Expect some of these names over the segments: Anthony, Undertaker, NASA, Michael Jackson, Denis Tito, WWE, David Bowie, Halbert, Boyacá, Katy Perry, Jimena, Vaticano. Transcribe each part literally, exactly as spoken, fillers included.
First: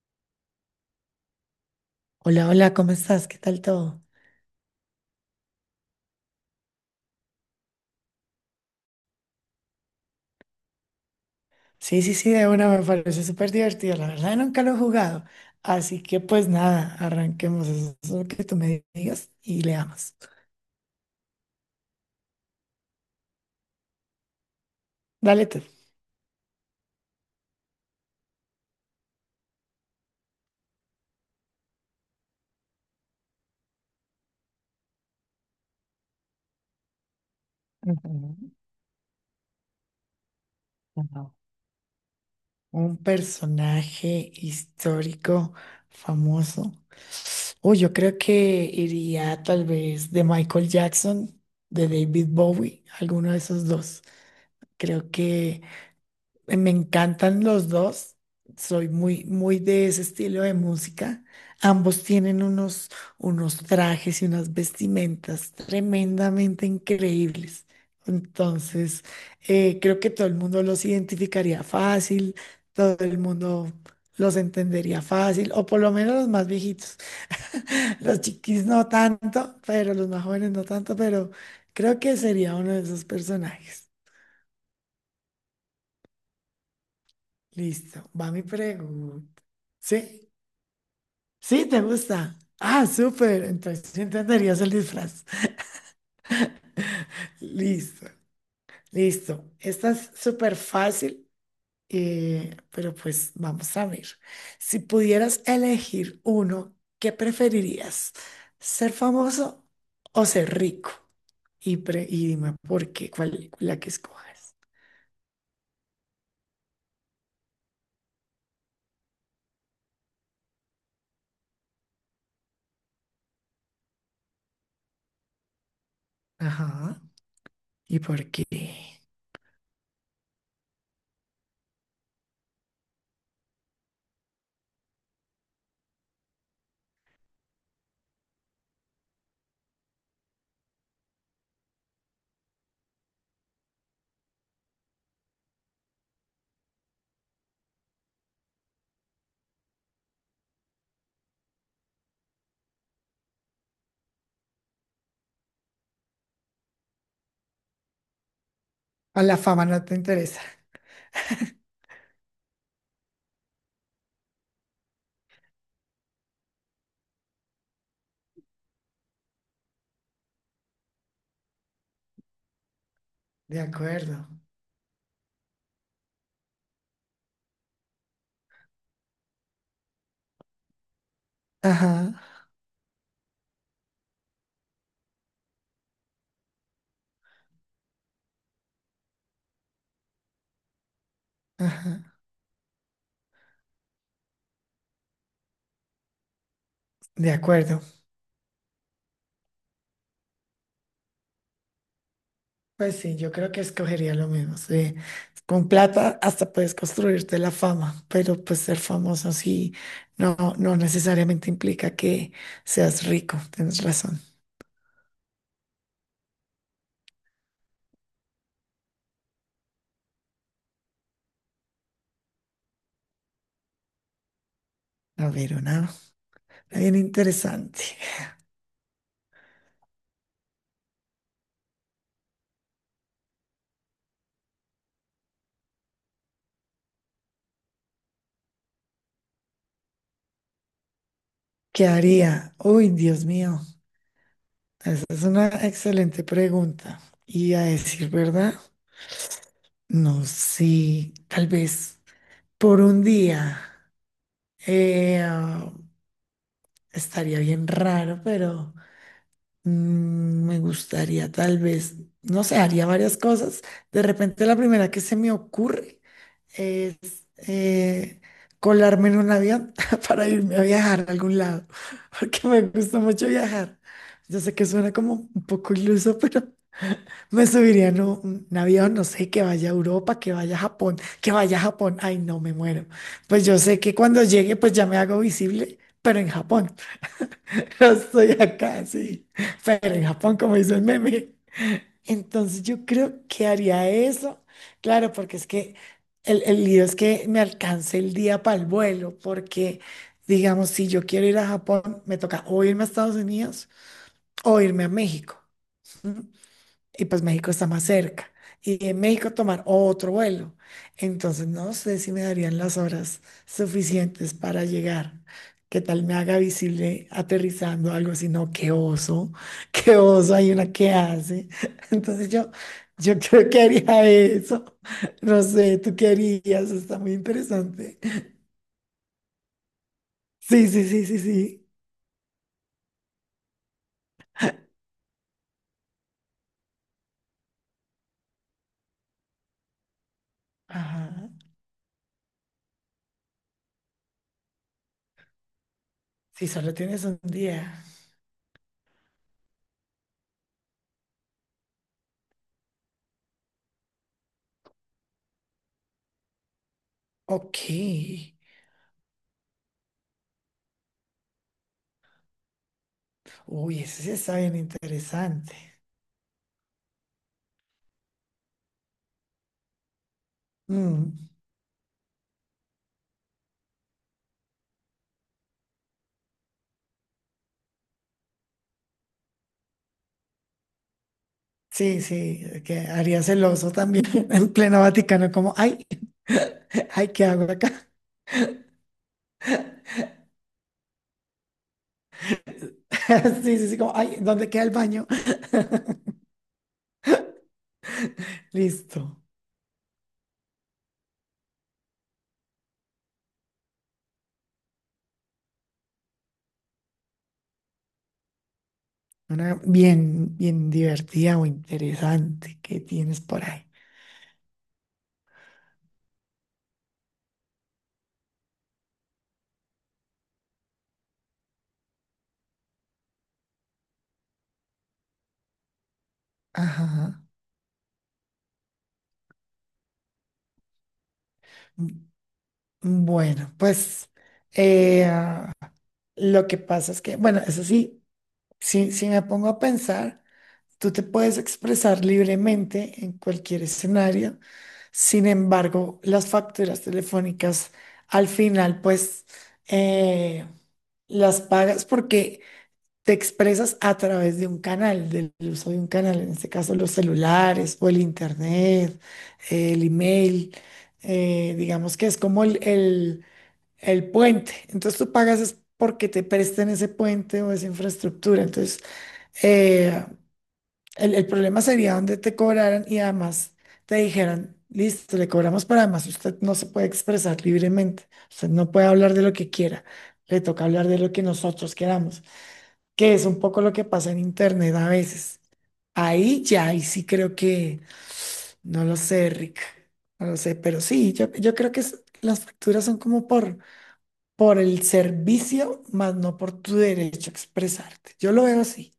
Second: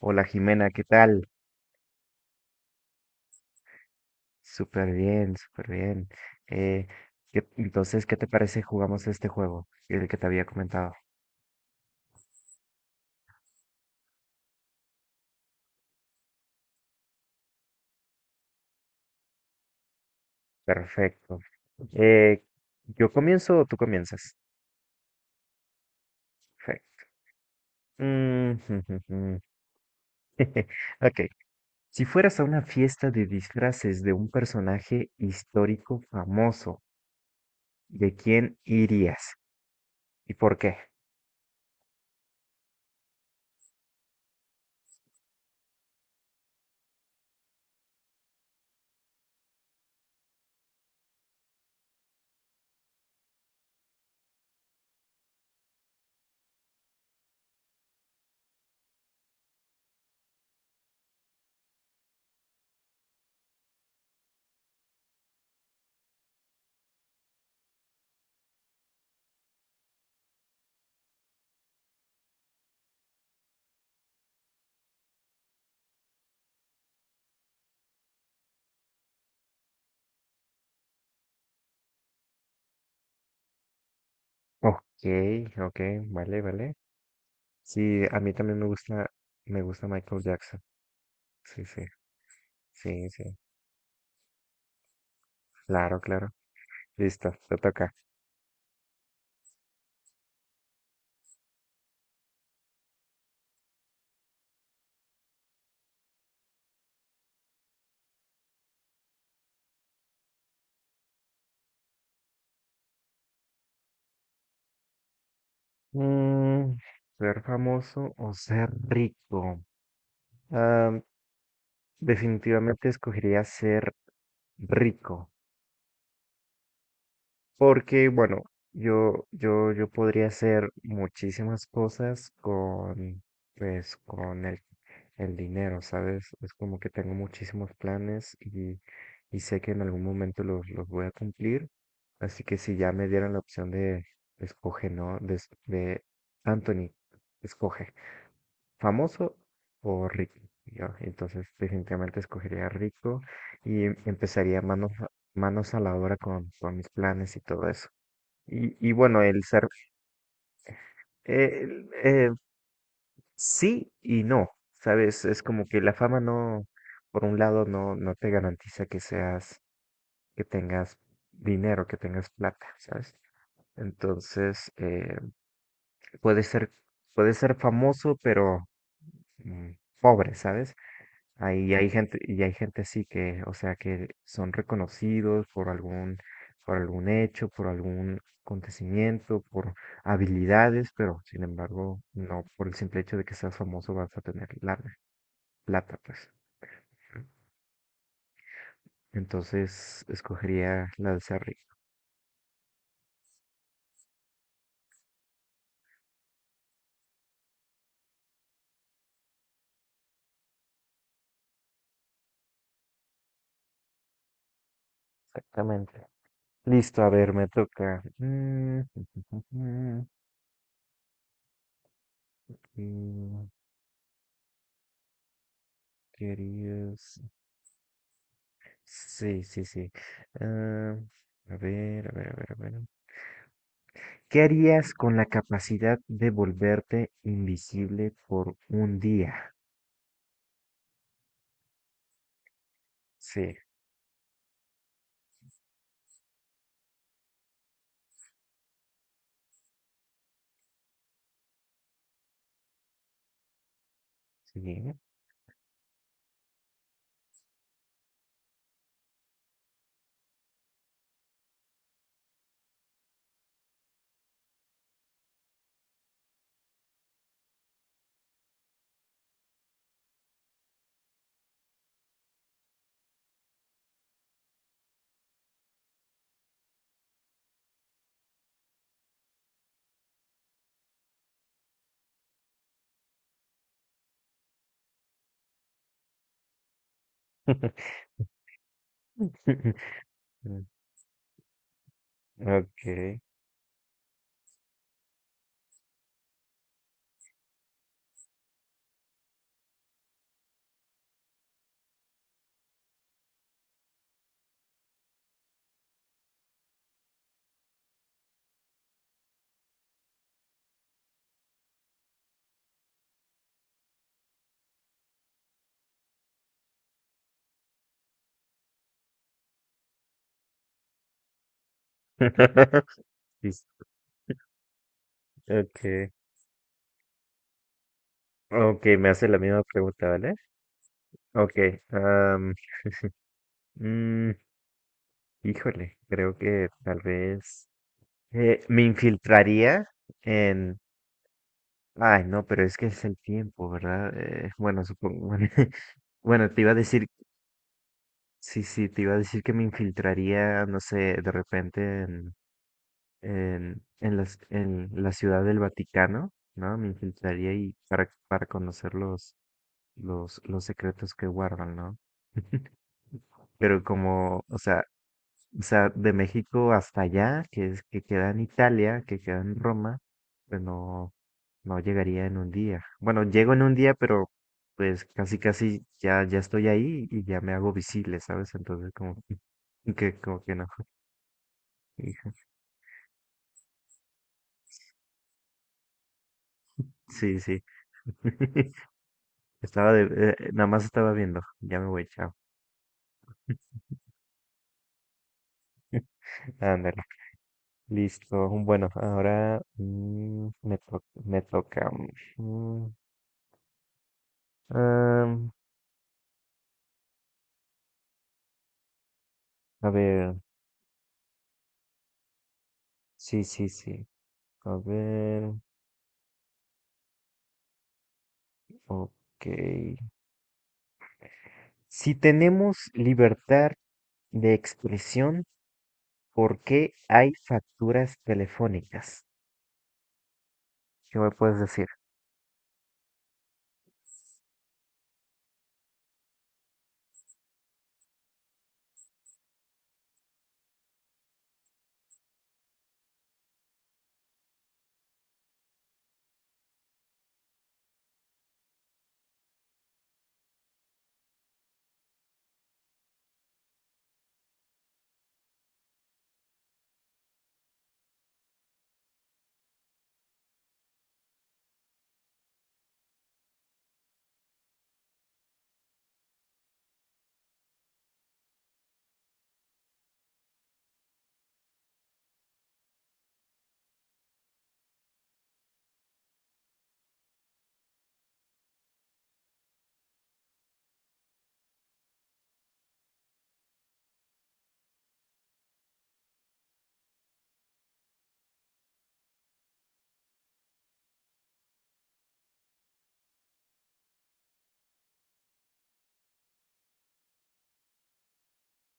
Hola Jimena, ¿qué tal? Hola, hola, ¿cómo estás? ¿Qué tal todo? Súper bien, súper bien. Eh, ¿qué- entonces, ¿Qué te parece jugamos este juego? El que te había comentado. Sí, sí, sí, de una me parece súper divertido. La verdad, nunca lo he jugado. Así que, pues nada, arranquemos. Eso es lo que tú me digas y leamos. Perfecto. Eh, ¿Yo comienzo o tú comienzas? Dale tú. Fe- Mm, jum, jum, jum. Ok. Si fueras a una fiesta de disfraces de un personaje histórico famoso, ¿de Ujú, quién irías? ¿Y por qué? ujú. Un personaje histórico famoso. Uy, yo creo que iría tal vez de Michael Jackson, de David Bowie, alguno de esos dos. Creo que eh, me encantan los dos. Soy muy, muy de ese estilo de música. Ambos tienen unos, unos trajes y unas vestimentas tremendamente increíbles. Entonces, eh, creo que todo el mundo los identificaría fácil, todo el mundo los entendería fácil, o por lo menos los más viejitos. Los chiquis no tanto, pero los más jóvenes no tanto, pero creo que sería uno de esos personajes. Ok, ok, vale, vale. Listo, Sí, a va mí mi también me gusta, pregunta. me gusta Michael ¿Sí? Jackson. Sí, Sí, te sí. gusta. Ah, Sí, sí, súper. Entonces sí entenderías el disfraz. claro, claro. Listo, te toca. Listo, listo. Esta es súper fácil, eh, pero pues vamos a ver. Si pudieras elegir uno, ¿qué preferirías? ¿Ser famoso o ser rico? Y, pre- y dime por qué, cuál, la que escoges. Mm, ser famoso o ser rico. Ah, definitivamente escogería ser rico. Ajá. ¿Y Porque, por bueno, qué? yo, yo, yo podría hacer muchísimas cosas con, pues, con el, el dinero, ¿sabes? Es como que tengo muchísimos planes y, y sé que en algún momento los, los voy a cumplir. Así que si ya me dieran la opción de escoge, ¿no? De, es- de Anthony, escoge, ¿famoso o rico? Y yo, entonces, definitivamente escogería rico y empezaría manos, a- manos a la obra con, con mis planes y todo eso. Y, y bueno, A la el fama ser, no te interesa. eh, eh, sí y no, ¿sabes? Es como que la fama no, por un lado, no, no te garantiza que seas, que tengas dinero, que tengas plata, ¿sabes? De acuerdo. Entonces, eh, puede ser, puede ser famoso, pero mm, pobre, ¿sabes? Ahí hay Ajá, gente, y hay gente así que, o sea, que son reconocidos por algún, por algún hecho, por algún acontecimiento, por habilidades, pero sin embargo, ajá. no por el simple hecho de que seas famoso vas a tener lana, plata, pues. De acuerdo. Entonces, escogería la de ser rico. Pues sí, yo creo que escogería lo mismo. Sí. Con plata hasta puedes construirte la fama, pero pues ser famoso sí no, no necesariamente implica que seas rico. Tienes razón. Exactamente. Listo, a ver, me toca. Mm, ¿qué A ver, una, bien querías? interesante. Sí, sí, sí. Ah, a ver, a ver, a ver, a ver. ¿Qué harías con la capacidad de volverte invisible por un día? ¿Qué haría? Uy, Dios Sí, mío. Esa es una excelente pregunta. Y a decir verdad, no sé, tal vez por un día sí. eh, ah, estaría bien raro, pero... Mm, me gustaría tal vez, no sé, haría varias cosas. De repente la primera que se me ocurre es eh, colarme en un avión para irme a viajar a algún lado, porque me gusta mucho viajar. Yo sé que suena como un poco iluso, pero me subiría en un, un avión, no sé, que vaya a Europa, que vaya a Japón, que vaya a Japón. Ay, no, me muero. Pues yo sé que cuando llegue, pues ya me hago visible, pero en Japón. Yo estoy acá, sí. Pero en Japón, como dice el meme. Entonces yo Okay. creo que haría eso. Claro, porque es que el, el lío es que me alcance el día para el vuelo, porque digamos, si yo quiero ir a Japón, me toca o irme a Estados Unidos o irme a México y pues México está más cerca. Y en México tomar otro vuelo. Entonces no sé si me darían las horas suficientes para llegar. ¿Qué tal me haga visible aterrizando algo así? No, qué oso, qué oso, hay una que hace. Entonces yo, yo creo Sí, que sí. haría eso. No sé, ¿tú qué Okay. harías? Está muy interesante. Okay, me hace la misma pregunta, ¿vale? Sí, sí, sí, sí, sí. Okay. am, mm, híjole, creo que tal vez eh, me infiltraría en... Ajá. Ay, no, pero es que es el tiempo, ¿verdad? Eh, bueno, supongo... Si Bueno, te iba a solo tienes decir un día. sí, sí, te iba a decir que me infiltraría, no sé, de repente en, en, en las- en la ciudad del Vaticano, ¿no? Me infiltraría Ok. y para, para conocer los, los, los secretos que guardan, ¿no? Uy, Pero ese sí está como, bien o sea, interesante. o sea, de México hasta allá, que es que queda en Italia, que queda en Roma, pues no, Mm. no llegaría en un día. Bueno, llego en un día, pero pues casi casi ya, ya estoy ahí y ya me hago visible, ¿sabes? Entonces como que como que no. Sí, Hija. sí, que haría celoso también en pleno Vaticano, como, ay, ay, ¿qué Sí, hago sí. acá? Estaba de, eh, eh, nada más estaba viendo. Ya me voy, chao. Sí, sí, sí, como, ay, ¿dónde queda el baño? Ándale, listo. Bueno, Listo. ahora mm, me to- me toca. mm, am, Una a ver, bien, bien divertida o interesante que tienes sí, por ahí. sí, sí. A ver, ok. Si tenemos libertad de expresión, ¿por qué Ajá. hay facturas telefónicas? ¿Qué me puedes decir? M- Bueno, pues eh, ah, lo que pasa es que, bueno, eso sí, sí, sí me pongo a pensar. Tú te puedes expresar libremente en cualquier escenario. Sin embargo, las facturas telefónicas al final, pues, eh, las pagas porque te expresas a través de un canal, del uso de un canal, en este caso los celulares o el internet, el email, eh, digamos que es como el, el- el puente. Entonces tú pagas es porque te presten ese puente o esa infraestructura. Entonces, eh, el, el problema sería donde te cobraran y además te dijeran, listo, le cobramos, pero además usted no se puede expresar libremente, usted no puede hablar de lo que quiera, le toca hablar de lo que nosotros queramos, que es un poco lo que pasa en Internet a veces. Ahí ya, ahí sí creo que, no lo sé, Rick, no lo sé, pero sí, yo, yo creo que es- las facturas son como por, por el servicio, más no por tu derecho a expresarte. Yo lo veo así,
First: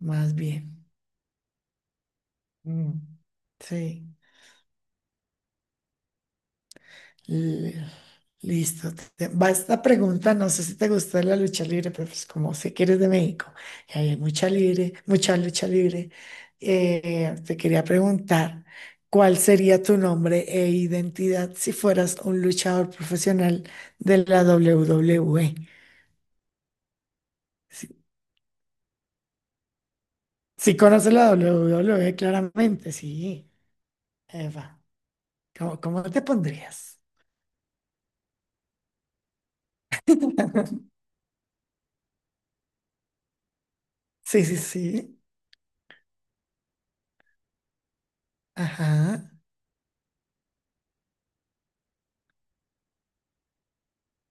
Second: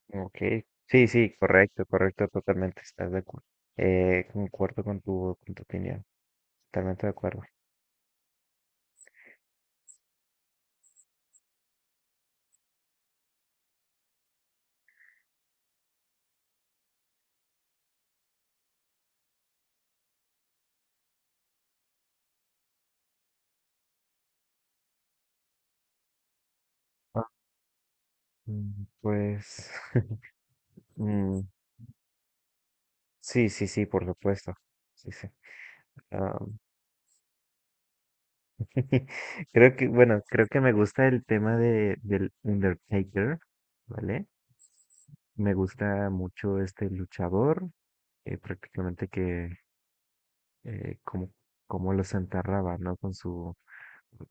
más Ok, bien. sí, sí, correcto, correcto, totalmente, Mm, estás de acuerdo. sí. Eh, concuerdo con tu, con tu opinión, totalmente de acuerdo. L- Listo. te- Va esta pregunta, no sé si te gusta la lucha libre, pero pues como sé que eres de México y ahí hay mucha libre, mucha lucha libre, eh, te quería preguntar, ¿cuál sería tu nombre e identidad si fueras un luchador profesional de la doble u doble u e? Ah, Si, mm, pues, si conoces la mm, doble u doble u e, claramente, sí. sí, sí, sí, por supuesto, Eva, sí, sí. ¿cómo, cómo te Ah, pondrías? creo que, bueno, creo que me gusta el tema de, del Undertaker, ¿vale? Sí, sí, sí. Me gusta mucho este luchador, eh, prácticamente Ajá, que, eh, como, como los enterraba, ¿no? Con su,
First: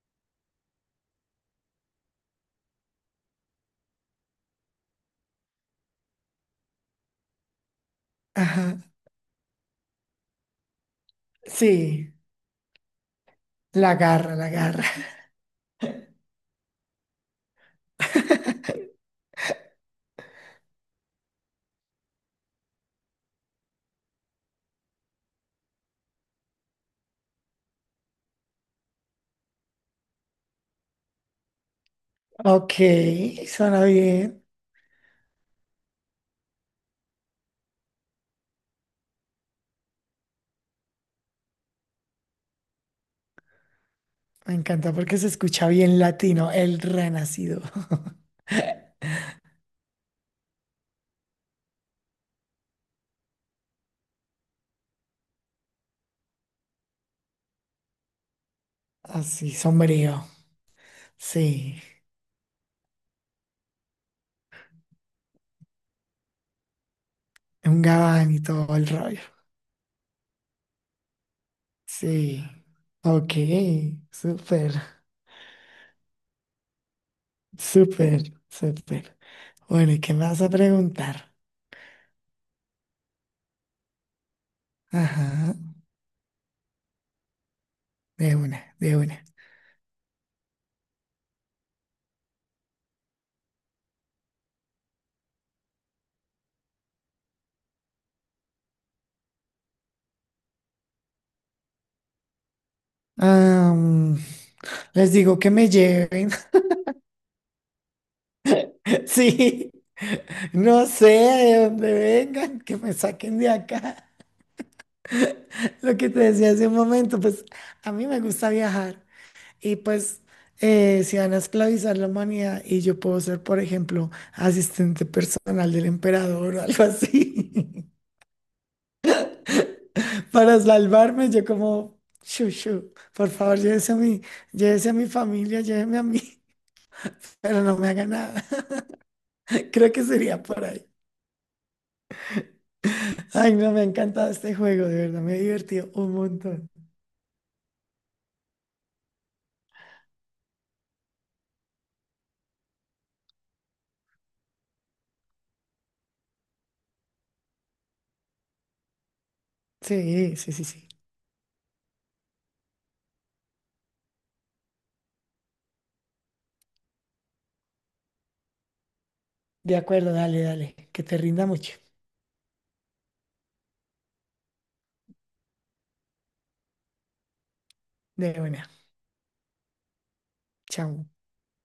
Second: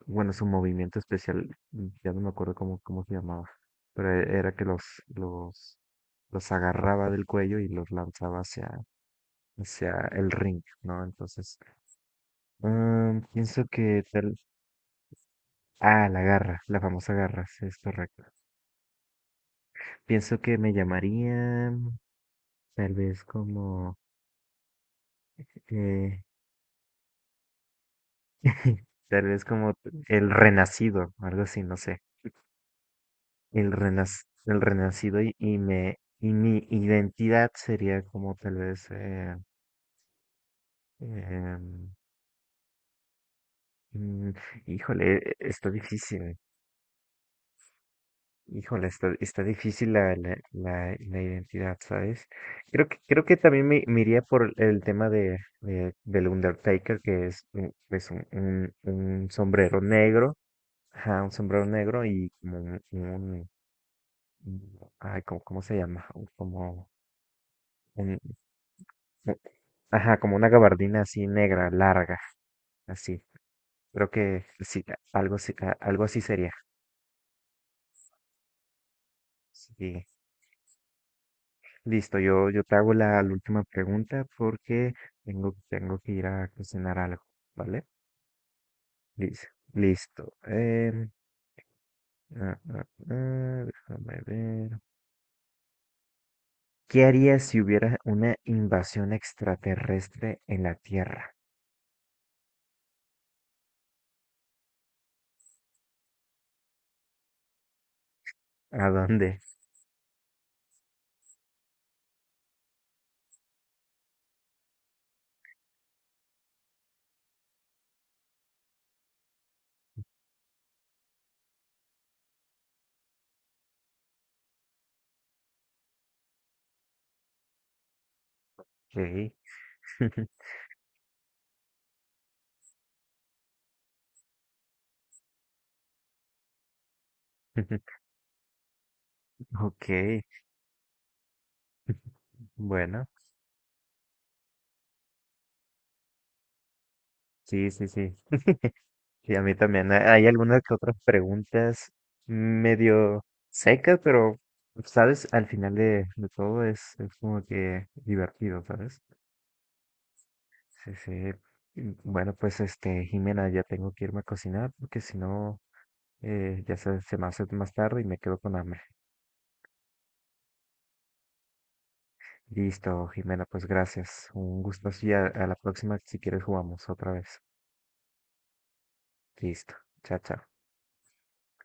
bueno, su movimiento especial, mm, ya no me acuerdo cómo, cómo se llamaba, pero e- era que los, los, los agarraba del cuello y los lanzaba hacia, ajá. hacia el ring, ¿no? Entonces, Sí, mm, pienso la que tal... garra, la garra. Ah, la garra, la famosa garra, sí, es correcto. Pienso que me llamaría tal vez como... eh, tal vez como el renacido, algo así, no sé. Ok, el, suena renac- bien. El renacido y, y me y mi identidad sería como tal vez eh, em, mm, Me encanta híjole porque se e- escucha está bien difícil, latino, el renacido. híjole está, está difícil la, la, la, la identidad, ¿sabes? creo que creo que también me, me iría por el tema de, de del Undertaker, que es un- es un, un, un Así, sombrero sombrío. negro, ajá, un sombrero Sí, negro y como un, un- un- ay, ¿cómo, cómo se llama? Como un un, gabán y todo el rollo. ajá, como una gabardina así negra, larga, Sí. así. Ok, Creo que súper, sí, a- algo, así- a- algo así sería. súper, súper. Bueno, ¿y Sí. qué me vas a preguntar? Listo, yo, yo te hago la, la última pregunta porque Ajá, tengo, tengo que ir a cocinar algo, ¿vale? de una, de una. Listo. Listo. Em, ah, ah, ah, déjame ver. ¿Qué harías si hubiera una invasión extraterrestre en la Tierra? Am, les digo que me lleven. ¿A dónde? Sí, no sé de dónde vengan, que me saquen de acá. Lo que te decía hace un momento, pues a mí me gusta viajar y pues eh, si van a esclavizar la humanidad y yo puedo ser, por ejemplo, asistente personal del emperador o algo así, Ok. para salvarme, yo como, chuchu, por favor, llévese a mi, llévese a mi familia, lléveme a mí, pero no me haga nada. Ok. Creo que sería por ahí. Bueno, Ay, no, me ha encantado este juego, de verdad, me he divertido un montón. sí, sí, sí. Y a mí también. ha- Hay algunas que otras preguntas medio secas, pero, ¿sabes? Al final de, de todo es, es como que divertido, ¿sabes? Sí, sí, sí, sí. Sí, sí. Mm, bueno, pues este, Jimena, ya tengo que irme a cocinar porque si no, eh, ya se, se me hace más tarde y me quedo con hambre. De acuerdo, dale, dale. Que te rinda mucho. Listo, Jimena, pues gracias. Un gusto. Y a a la próxima, si quieres, jugamos otra vez. De buena. Listo. Chao, chao. Chao.